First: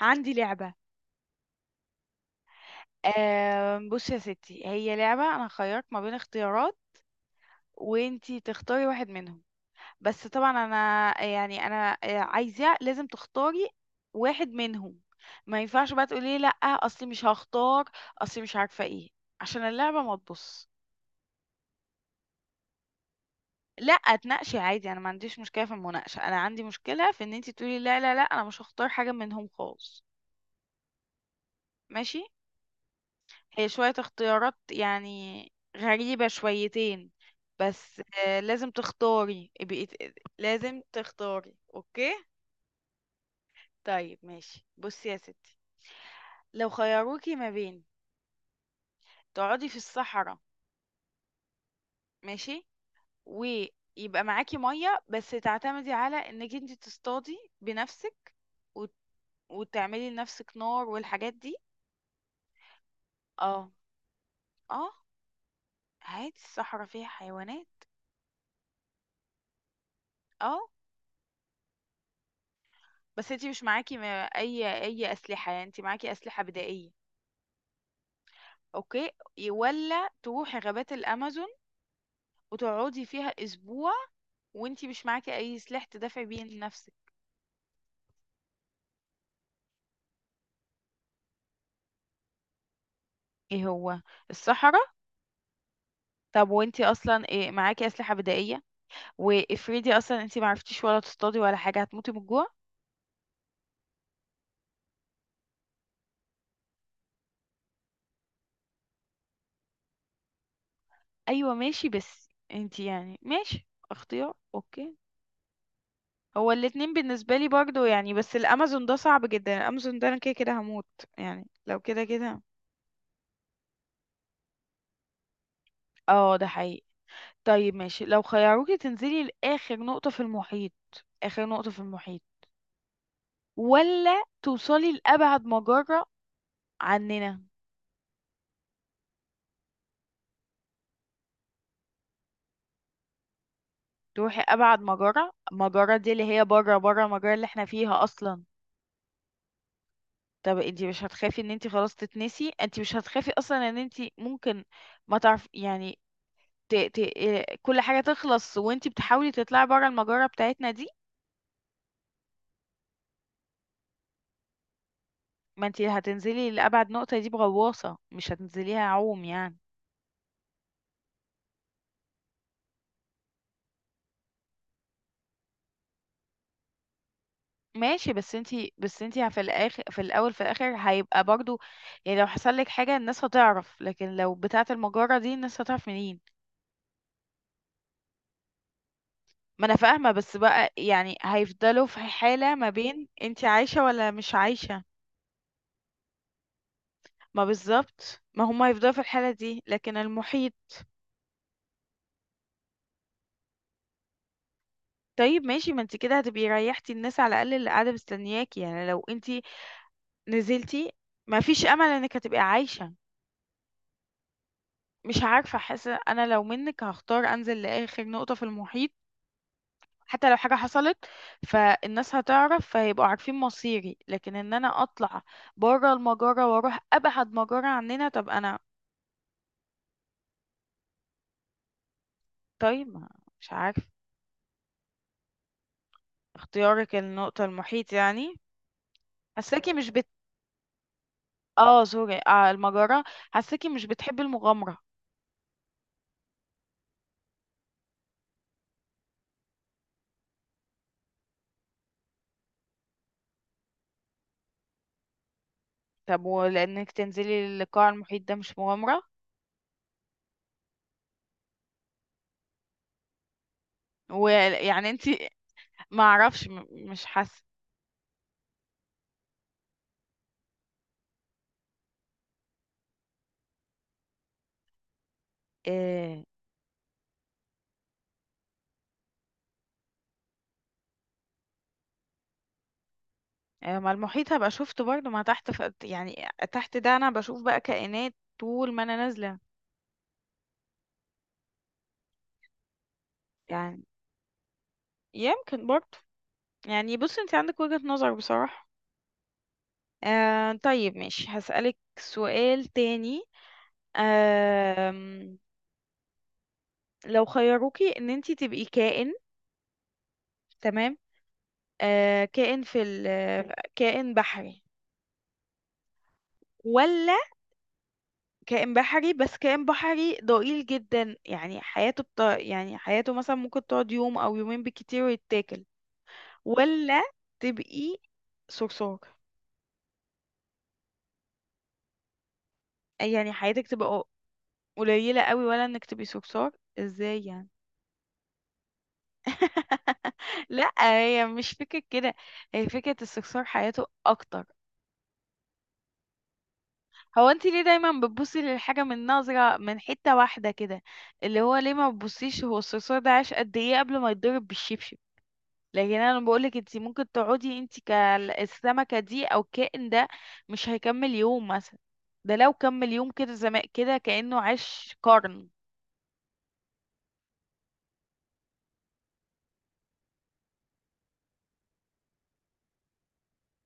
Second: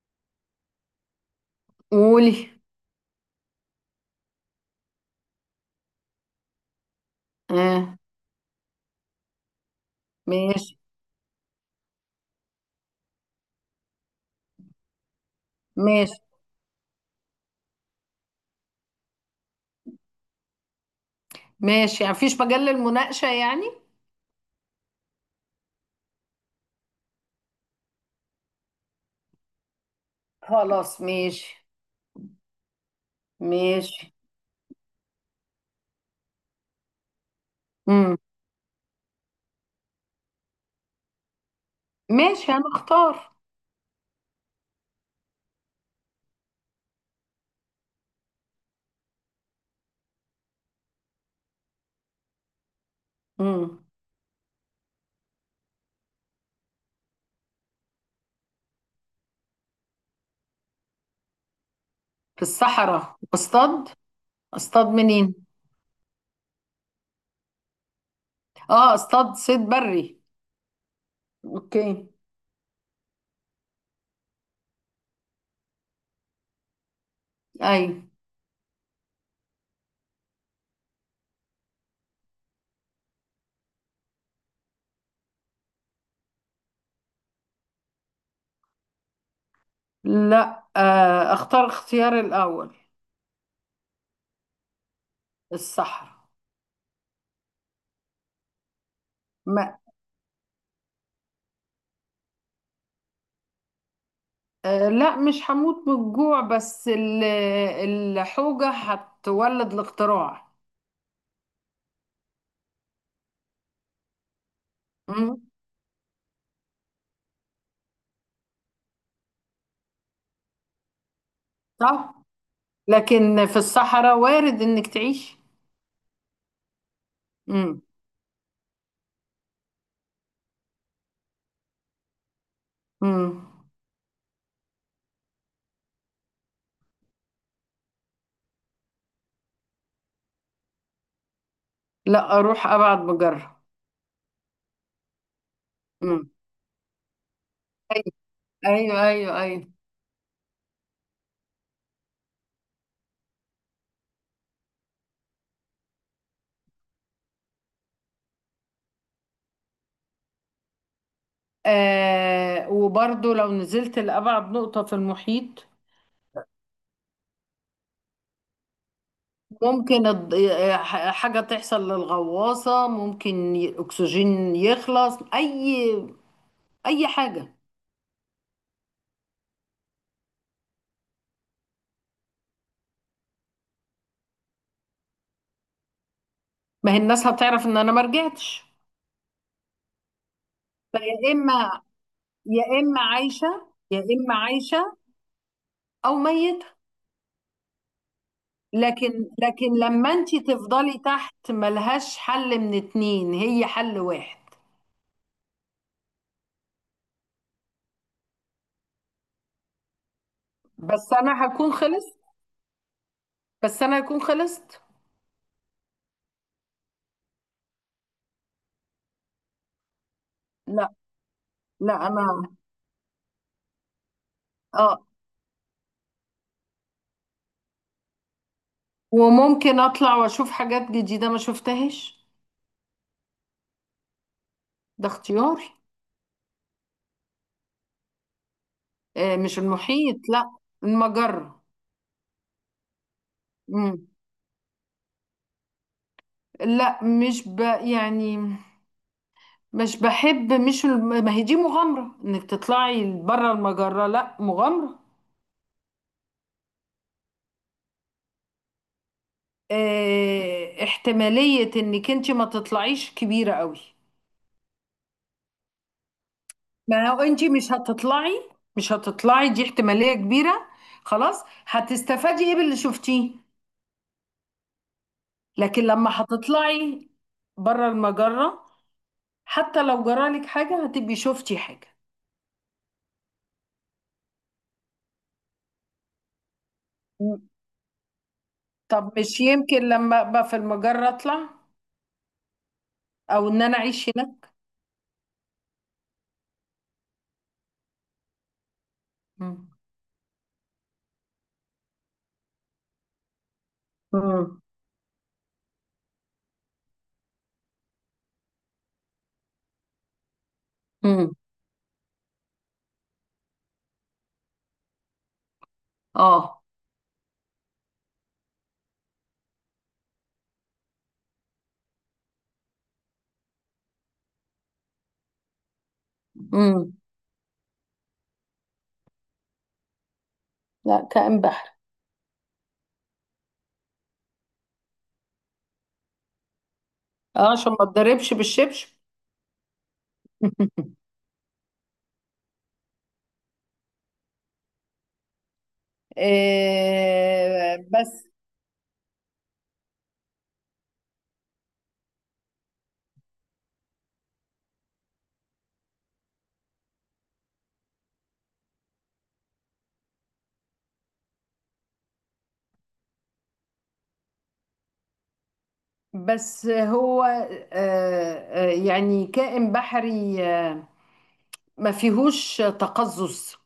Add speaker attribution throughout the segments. Speaker 1: عندي لعبة.
Speaker 2: قولي.
Speaker 1: بصي يا ستي، هي لعبة أنا خيرت ما بين اختيارات
Speaker 2: اه.
Speaker 1: وانتي تختاري واحد منهم. بس طبعا
Speaker 2: ماشي،
Speaker 1: أنا عايزة، لازم تختاري واحد منهم. ما ينفعش بقى
Speaker 2: ماشي،
Speaker 1: تقولي لأ أصلي مش هختار، أصلي مش عارفة ايه، عشان اللعبة ما تبص.
Speaker 2: ماشي، يعني مفيش مجال للمناقشة يعني.
Speaker 1: لأ تناقشي عادي، أنا ما عنديش مشكلة في المناقشة، أنا عندي مشكلة في إن انتي تقولي لا لا لا أنا مش هختار حاجة منهم خالص.
Speaker 2: خلاص ماشي.
Speaker 1: ماشي. هي شوية
Speaker 2: ماشي.
Speaker 1: اختيارات يعني غريبة شويتين، بس
Speaker 2: امم.
Speaker 1: لازم تختاري لازم تختاري، اوكي؟
Speaker 2: ماشي انا اختار.
Speaker 1: طيب ماشي، بصي يا ستي. لو خيروكي ما بين تقعدي في الصحراء، ماشي،
Speaker 2: امم.
Speaker 1: ويبقى معاكي مية بس تعتمدي على انك انت تصطادي بنفسك وت- وتعملي لنفسك نار والحاجات دي.
Speaker 2: في الصحراء
Speaker 1: اه.
Speaker 2: اصطاد.
Speaker 1: اه
Speaker 2: اصطاد منين؟
Speaker 1: عادي، الصحراء فيها حيوانات.
Speaker 2: اه، اصطاد صيد بري.
Speaker 1: اه.
Speaker 2: اوكي.
Speaker 1: بس انتي مش معاكي اي اسلحه، يعني انتي معاكي اسلحه بدائيه،
Speaker 2: اي.
Speaker 1: اوكي؟ ولا تروحي غابات الامازون وتقعدي فيها اسبوع وانتي مش معاكي اي سلاح تدافعي بيه لنفسك.
Speaker 2: لا، آه، اختار اختيار الاول،
Speaker 1: ايه هو؟ الصحراء.
Speaker 2: الصحراء.
Speaker 1: طب وانتي اصلا إيه معاكي اسلحه بدائيه،
Speaker 2: ما
Speaker 1: وافرضي اصلا انتي معرفتيش ولا تصطادي ولا حاجه، هتموتي من الجوع.
Speaker 2: آه، لا، مش هموت من الجوع، بس الحوجة هتولد الاختراع.
Speaker 1: ايوه ماشي، بس انتي يعني ماشي اختيار، اوكي.
Speaker 2: امم.
Speaker 1: هو الاتنين بالنسبه لي برضو يعني، بس الامازون ده صعب جدا، الامازون ده انا كده كده هموت، يعني لو كده
Speaker 2: صح،
Speaker 1: كده.
Speaker 2: لكن في الصحراء وارد انك تعيش.
Speaker 1: اه ده حقيقي. طيب
Speaker 2: امم.
Speaker 1: ماشي، لو خيروكي تنزلي لآخر نقطة في المحيط، آخر نقطة في المحيط،
Speaker 2: امم.
Speaker 1: ولا توصلي لأبعد مجرة عننا.
Speaker 2: لا، اروح ابعد بجره.
Speaker 1: تروحي أبعد مجرة، المجرة دي اللي
Speaker 2: امم.
Speaker 1: هي بره بره المجرة اللي احنا فيها
Speaker 2: ايوه،
Speaker 1: أصلا.
Speaker 2: ايوه، ايوه، أيوه.
Speaker 1: طب انتي مش هتخافي ان انتي خلاص تتنسي؟ انتي مش هتخافي أصلا ان انتي ممكن ما تعرف يعني ت... ت... إيه، كل حاجة تخلص وانتي بتحاولي تطلعي بره المجرة بتاعتنا دي.
Speaker 2: آه، وبرضو لو نزلت لأبعد نقطة في
Speaker 1: ما
Speaker 2: المحيط.
Speaker 1: انتي هتنزلي لأبعد نقطة دي بغواصة، مش هتنزليها عوم يعني.
Speaker 2: ممكن حاجة تحصل للغواصة، ممكن أكسجين يخلص، أي أي حاجة.
Speaker 1: ماشي، بس انتي في الاخر، في الاول في الاخر هيبقى برضو، يعني لو حصل لك حاجه الناس هتعرف، لكن لو بتاعه المجره دي الناس هتعرف منين؟
Speaker 2: ما هي الناس هتعرف إن أنا ما رجعتش.
Speaker 1: ما انا فاهمه، بس بقى يعني
Speaker 2: فيا إما
Speaker 1: هيفضلوا في حاله ما
Speaker 2: يا إما
Speaker 1: بين انتي
Speaker 2: عايشة،
Speaker 1: عايشه
Speaker 2: يا
Speaker 1: ولا مش
Speaker 2: إما
Speaker 1: عايشه.
Speaker 2: عايشة أو ميتة.
Speaker 1: ما بالظبط، ما هم هيفضلوا في
Speaker 2: لكن
Speaker 1: الحاله دي،
Speaker 2: لكن
Speaker 1: لكن
Speaker 2: لما انت
Speaker 1: المحيط.
Speaker 2: تفضلي تحت ملهاش حل، من اتنين هي حل واحد.
Speaker 1: طيب ماشي، ما انتي كده هتبقي ريحتي الناس على الاقل اللي قاعده مستنياكي، يعني لو انتي نزلتي
Speaker 2: بس
Speaker 1: ما
Speaker 2: انا
Speaker 1: فيش
Speaker 2: هكون
Speaker 1: امل انك
Speaker 2: خلصت.
Speaker 1: هتبقي عايشه.
Speaker 2: بس انا هكون خلصت.
Speaker 1: مش عارفه، حاسه انا لو منك هختار انزل لاخر نقطه في المحيط، حتى لو حاجة
Speaker 2: لا،
Speaker 1: حصلت
Speaker 2: لا،
Speaker 1: فالناس
Speaker 2: انا،
Speaker 1: هتعرف، فيبقوا عارفين مصيري، لكن ان انا
Speaker 2: اه.
Speaker 1: اطلع بره المجرة واروح ابعد مجرة عننا، طب انا.
Speaker 2: وممكن اطلع واشوف حاجات جديدة ما شفتهاش.
Speaker 1: طيب مش عارف.
Speaker 2: ده اختياري.
Speaker 1: اختيارك النقطة المحيط يعني؟
Speaker 2: آه، مش
Speaker 1: حساكي مش بت.
Speaker 2: المحيط، لا، المجرة.
Speaker 1: اه سوري، المجرة. حساكي مش
Speaker 2: مم.
Speaker 1: بتحبي المغامرة.
Speaker 2: لا، مش ب يعني مش بحب، مش الم- ما هي دي مغامرة، انك تطلعي بره المجرة، لا مغامرة.
Speaker 1: طب ولانك تنزلي للقاع المحيط ده مش مغامرة؟
Speaker 2: آه، احتمالية انك انت ما تطلعيش كبيرة قوي.
Speaker 1: ويعني انتي ما اعرفش مش
Speaker 2: ما هو
Speaker 1: حاسة.
Speaker 2: انت مش هتطلعي، دي احتمالية كبيرة. خلاص، هتستفادي ايه باللي شفتيه؟ لكن لما
Speaker 1: آه،
Speaker 2: هتطلعي بره المجرة، حتى لو جرالك حاجة هتبقي شفتي حاجة.
Speaker 1: ما المحيط هبقى شفته برضه، ما تحت يعني تحت ده انا
Speaker 2: م.
Speaker 1: بشوف بقى كائنات طول ما انا
Speaker 2: طب
Speaker 1: نازلة.
Speaker 2: مش يمكن لما ابقى في المجرة اطلع، او ان انا
Speaker 1: يعني
Speaker 2: اعيش هناك.
Speaker 1: يمكن برضه. يعني بص انت عندك وجهة نظر بصراحة.
Speaker 2: مم.
Speaker 1: آه طيب ماشي، هسألك سؤال تاني.
Speaker 2: مم.
Speaker 1: آه لو خيروكي ان انت تبقي كائن، تمام.
Speaker 2: مم.
Speaker 1: آه كائن كائن بحري،
Speaker 2: اه.
Speaker 1: ولا كائن بحري؟ بس كائن بحري ضئيل جدا يعني حياته يعني حياته مثلا ممكن تقعد يوم او يومين بالكتير ويتاكل،
Speaker 2: مم.
Speaker 1: ولا تبقي صرصار.
Speaker 2: لا، كائن بحر.
Speaker 1: يعني حياتك تبقى قليلة قوي، ولا انك تبقي صرصار؟ ازاي يعني؟
Speaker 2: اه، عشان ما اتضربش بالشبشب.
Speaker 1: لا هي مش فكرة كده، هي فكرة الصرصار حياته اكتر. هو انت ليه
Speaker 2: آه،
Speaker 1: دايما بتبصي للحاجة من نظرة من حتة واحدة كده؟ اللي هو ليه ما بتبصيش هو الصرصار ده عاش قد ايه قبل ما يتضرب بالشبشب؟ لكن انا بقولك انت ممكن تقعدي انت كالسمكه دي او الكائن ده مش هيكمل يوم مثلا. ده لو كمل يوم كده زمان، كده كانه عاش قرن.
Speaker 2: بس هو آه، آه، يعني كائن بحري آه، ما فيهوش تقزز.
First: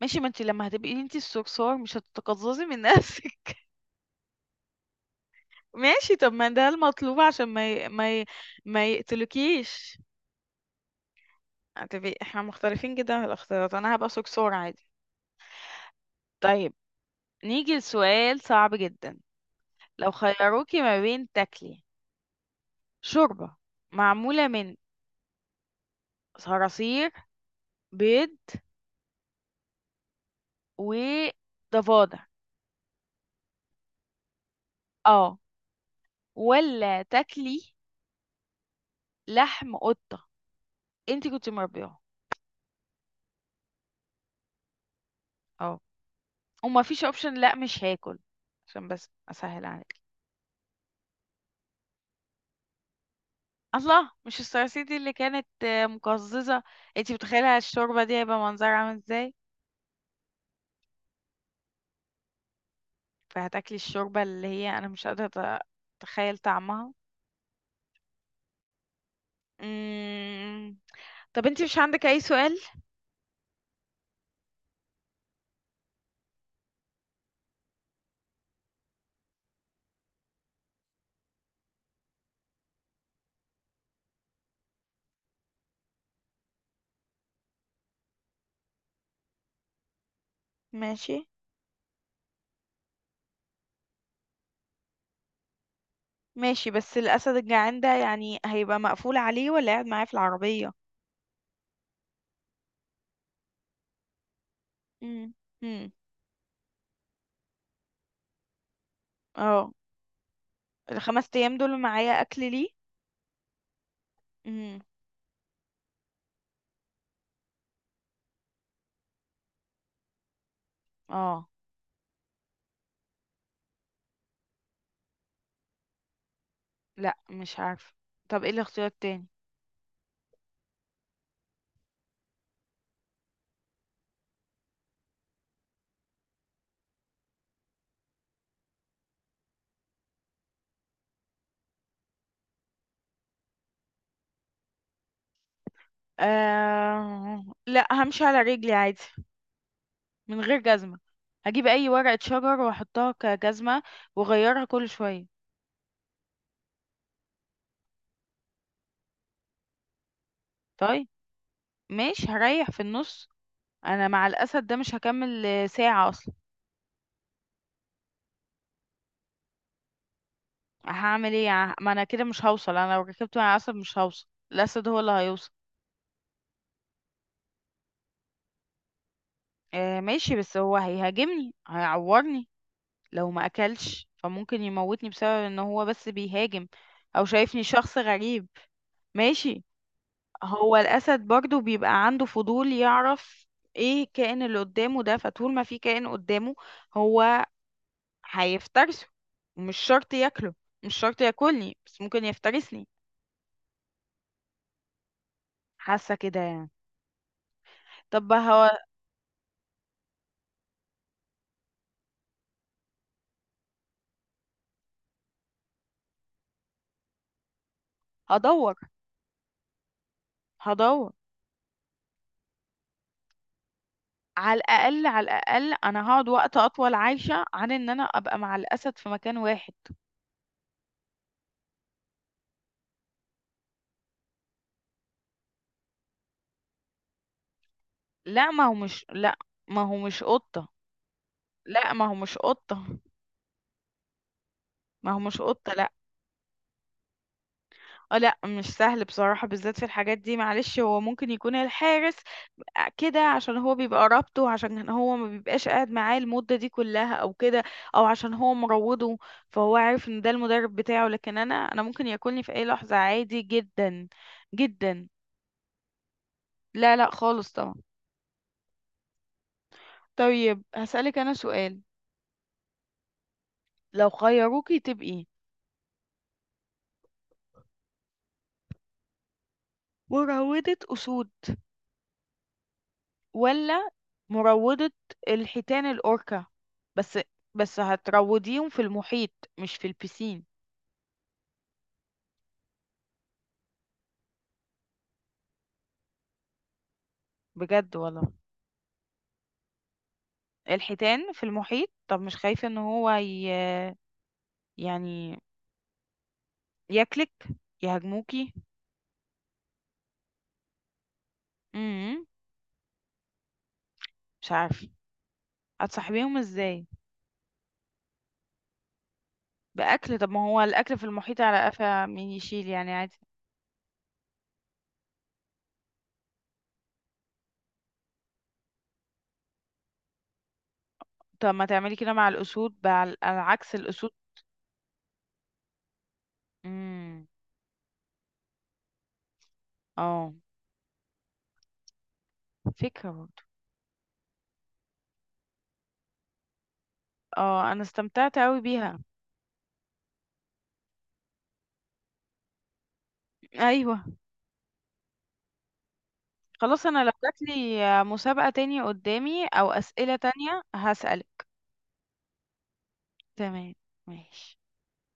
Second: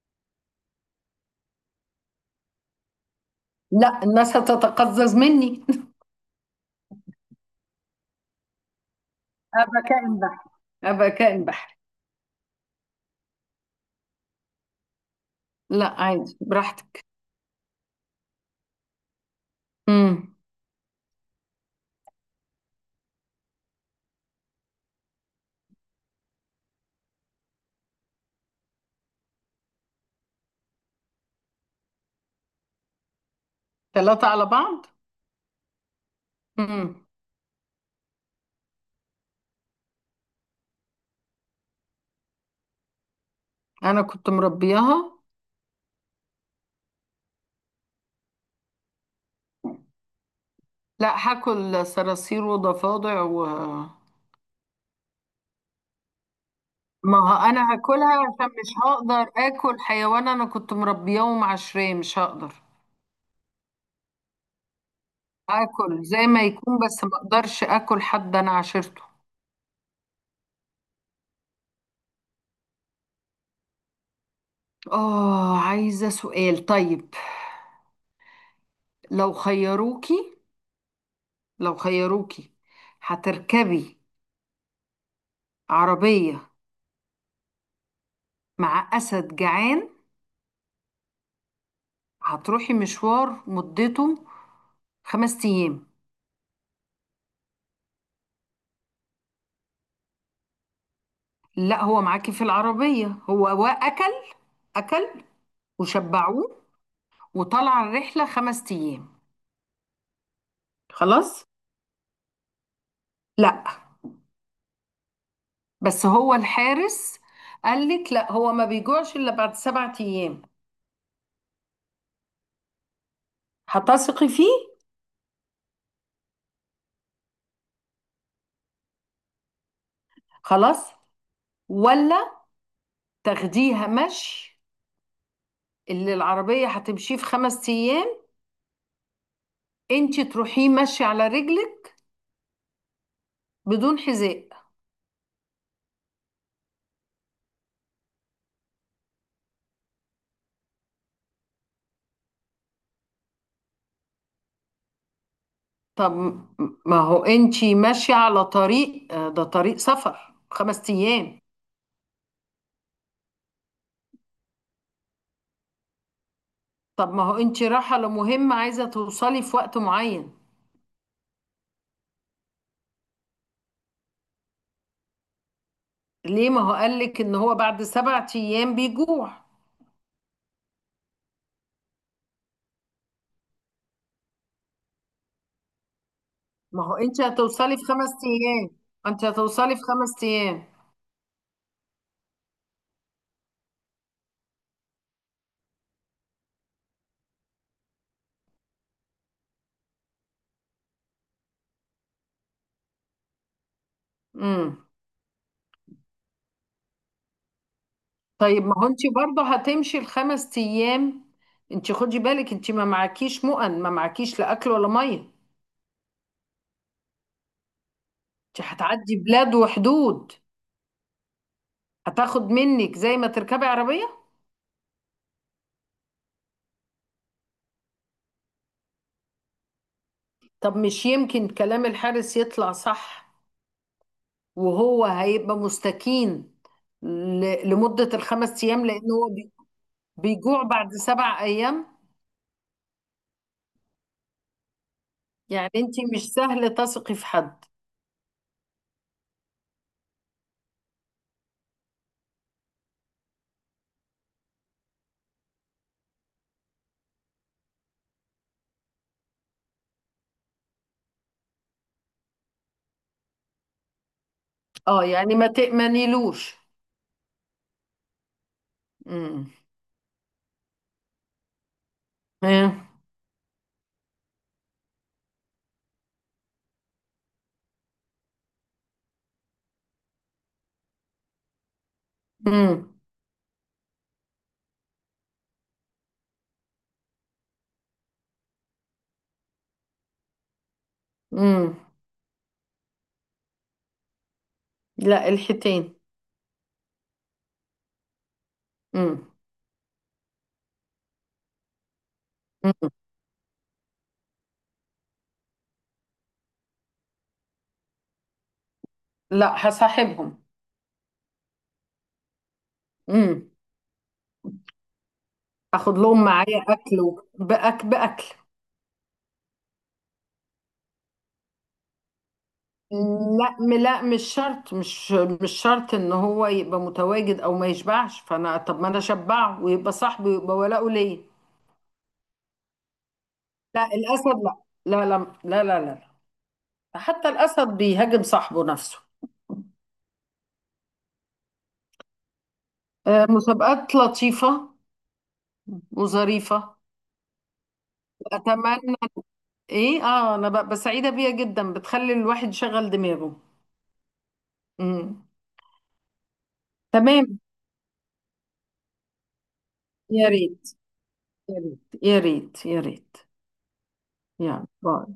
Speaker 1: ماشي، ما انت لما هتبقي انت الصرصار مش هتتقززي من نفسك؟
Speaker 2: لا، الناس هتتقزز مني.
Speaker 1: ماشي، طب ما ده المطلوب عشان ما
Speaker 2: ابقى
Speaker 1: يقتلكيش.
Speaker 2: كائن بحري. ابقى كائن بحري.
Speaker 1: هتبقي احنا مختلفين جدا في الاختيارات، انا هبقى صرصار عادي.
Speaker 2: لا، عادي
Speaker 1: طيب
Speaker 2: براحتك.
Speaker 1: نيجي لسؤال صعب جدا. لو
Speaker 2: امم.
Speaker 1: خيروكي ما بين تاكلي شوربه معموله من صراصير، بيض، وضفادع.
Speaker 2: ثلاثة على بعض.
Speaker 1: اه. ولا
Speaker 2: امم.
Speaker 1: تاكلي لحم قطة انت كنت مربياه.
Speaker 2: انا كنت مربياها.
Speaker 1: اه. وما فيش اوبشن لا مش هاكل، عشان بس اسهل عليك.
Speaker 2: لا، هاكل صراصير وضفادع و...
Speaker 1: الله! مش الصراصير دي اللي كانت مقززة؟ انت
Speaker 2: ما هو
Speaker 1: متخيلة
Speaker 2: انا
Speaker 1: الشوربة
Speaker 2: هاكلها
Speaker 1: دي هيبقى
Speaker 2: عشان
Speaker 1: منظرها
Speaker 2: مش
Speaker 1: عامل
Speaker 2: هقدر
Speaker 1: ازاي؟
Speaker 2: اكل حيوان انا كنت مربياه ومعشراه، مش هقدر
Speaker 1: فهتاكلي الشوربة اللي هي انا مش قادرة أت-
Speaker 2: اكل زي
Speaker 1: اتخيل
Speaker 2: ما يكون،
Speaker 1: طعمها.
Speaker 2: بس ما اقدرش اكل حد انا عاشرته.
Speaker 1: مم. طب انت مش عندك اي سؤال؟
Speaker 2: اه، عايزة سؤال طيب. لو خيروكي لو خيروكي هتركبي عربية مع أسد جعان،
Speaker 1: ماشي.
Speaker 2: هتروحي مشوار مدته 5 أيام.
Speaker 1: ماشي، بس الاسد الجعان ده يعني هيبقى مقفول عليه ولا قاعد معاه في العربية؟
Speaker 2: لا، هو معاكي في العربية، هو وأكل. أكل،
Speaker 1: مم. مم.
Speaker 2: وشبعوه، وطلع الرحلة 5 أيام.
Speaker 1: اه الخمس
Speaker 2: خلاص.
Speaker 1: ايام دول معايا اكل ليه؟
Speaker 2: لا،
Speaker 1: امم.
Speaker 2: بس هو الحارس قال لك لا، هو ما بيجوعش إلا بعد 7 أيام.
Speaker 1: اه
Speaker 2: هتثقي فيه؟
Speaker 1: لا مش عارفه. طب ايه الاختيار التاني؟
Speaker 2: خلاص. ولا تاخديها مشي؟ اللي العربية هتمشيه في 5 أيام انتي تروحيه مشي على رجلك بدون حذاء.
Speaker 1: لا همشي على رجلي عادي من غير جزمه، هجيب اي ورقه شجر واحطها كجزمه واغيرها كل شويه.
Speaker 2: طب م- ما هو انتي ماشية على طريق آه، ده طريق سفر خمس
Speaker 1: طيب
Speaker 2: أيام
Speaker 1: ماشي هريح في النص. انا مع الاسد ده مش هكمل ساعه اصلا.
Speaker 2: طب ما هو انتي رايحة لمهمة، عايزة توصلي في وقت معين.
Speaker 1: هعمل ايه ما انا كده مش هوصل، انا لو ركبت مع الاسد مش هوصل، الاسد هو اللي هيوصل.
Speaker 2: ليه، ما هو قالك ان هو بعد 7 أيام بيجوع.
Speaker 1: آه ماشي، بس هو هيهاجمني، هيعورني. لو ما اكلش فممكن يموتني بسبب ان هو بس بيهاجم،
Speaker 2: ما هو انتي
Speaker 1: او شايفني
Speaker 2: هتوصلي في
Speaker 1: شخص
Speaker 2: خمس
Speaker 1: غريب.
Speaker 2: أيام انتي
Speaker 1: ماشي،
Speaker 2: هتوصلي في خمس أيام.
Speaker 1: هو الاسد برضو بيبقى عنده فضول يعرف ايه الكائن اللي قدامه ده، فطول ما في كائن قدامه هو هيفترسه، ومش شرط ياكله، مش شرط ياكلني بس ممكن يفترسني.
Speaker 2: مم.
Speaker 1: حاسه كده يعني. طب
Speaker 2: طيب،
Speaker 1: هو
Speaker 2: ما هو انت برضه هتمشي الخمس ايام. انت خدي بالك انت ما معكيش مؤن، ما معكيش لا اكل ولا ميه. انت
Speaker 1: هدور
Speaker 2: هتعدي بلاد وحدود.
Speaker 1: هدور،
Speaker 2: هتاخد منك زي ما تركبي عربيه.
Speaker 1: على الاقل على الاقل انا هقعد وقت اطول عايشه عن ان انا ابقى مع الاسد في مكان واحد.
Speaker 2: طب مش يمكن كلام الحارس يطلع صح، وهو هيبقى مستكين لمده
Speaker 1: لا ما
Speaker 2: الخمس
Speaker 1: هو
Speaker 2: ايام،
Speaker 1: مش
Speaker 2: لان هو
Speaker 1: لا ما هو مش
Speaker 2: بيجوع
Speaker 1: قطة.
Speaker 2: بعد 7 ايام.
Speaker 1: لا ما هو مش قطة. ما هو مش
Speaker 2: يعني
Speaker 1: قطة، لا.
Speaker 2: انت مش سهل تثقي في حد.
Speaker 1: اه لا مش سهل بصراحة، بالذات في الحاجات دي. معلش هو ممكن يكون الحارس كده عشان هو بيبقى رابطه، عشان هو ما بيبقاش قاعد معاه المدة دي كلها او كده، او عشان هو مروضه فهو عارف ان ده المدرب بتاعه، لكن انا ممكن ياكلني في اي لحظة عادي جدا
Speaker 2: اه،
Speaker 1: جدا.
Speaker 2: يعني ما تأمنيلوش.
Speaker 1: لا لا خالص طبعا.
Speaker 2: امم.
Speaker 1: طيب هسألك انا سؤال. لو خيروكي تبقي مروضة اسود،
Speaker 2: امم.
Speaker 1: ولا مروضة الحيتان الأوركا؟ بس بس هتروضيهم في المحيط مش في البسين.
Speaker 2: امم. لا، الحيتين.
Speaker 1: بجد والله
Speaker 2: امم.
Speaker 1: الحيتان في المحيط؟ طب مش خايفة ان
Speaker 2: امم.
Speaker 1: هو يعني ياكلك، يهاجموكي؟
Speaker 2: لا، هصاحبهم.
Speaker 1: امم.
Speaker 2: امم.
Speaker 1: مش عارفة،
Speaker 2: اخد لهم
Speaker 1: هتصاحبيهم
Speaker 2: معايا
Speaker 1: ازاي؟
Speaker 2: اكل وبأك باكل باكل.
Speaker 1: بأكل؟ طب ما هو الأكل في المحيط على قفا مين يشيل، يعني عادي.
Speaker 2: لا، مش مش شرط ان هو يبقى متواجد او ما يشبعش، فانا طب ما انا اشبعه ويبقى صاحبي ويبقى ولاؤه ليا.
Speaker 1: طب ما تعملي كده مع الأسود بقى، على عكس
Speaker 2: لا،
Speaker 1: الأسود.
Speaker 2: الاسد، لا، لا، لا. لا، لا، لا، لا.
Speaker 1: امم.
Speaker 2: حتى الاسد بيهاجم صاحبه نفسه.
Speaker 1: اه فكرة
Speaker 2: آه،
Speaker 1: برضه.
Speaker 2: مسابقات لطيفة وظريفة.
Speaker 1: اه انا استمتعت قوي
Speaker 2: اتمنى.
Speaker 1: بيها.
Speaker 2: ايه اه، انا ببقى سعيدة بيها جدا، بتخلي الواحد يشغل دماغه.
Speaker 1: ايوه.
Speaker 2: امم.
Speaker 1: خلاص انا لو
Speaker 2: تمام.
Speaker 1: جاتلي مسابقة تاني قدامي او اسئلة
Speaker 2: يا
Speaker 1: تانية
Speaker 2: ريت،
Speaker 1: هسألك.
Speaker 2: يا ريت، يا ريت، يا ريت.
Speaker 1: تمام. ماشي.
Speaker 2: يلا، باي.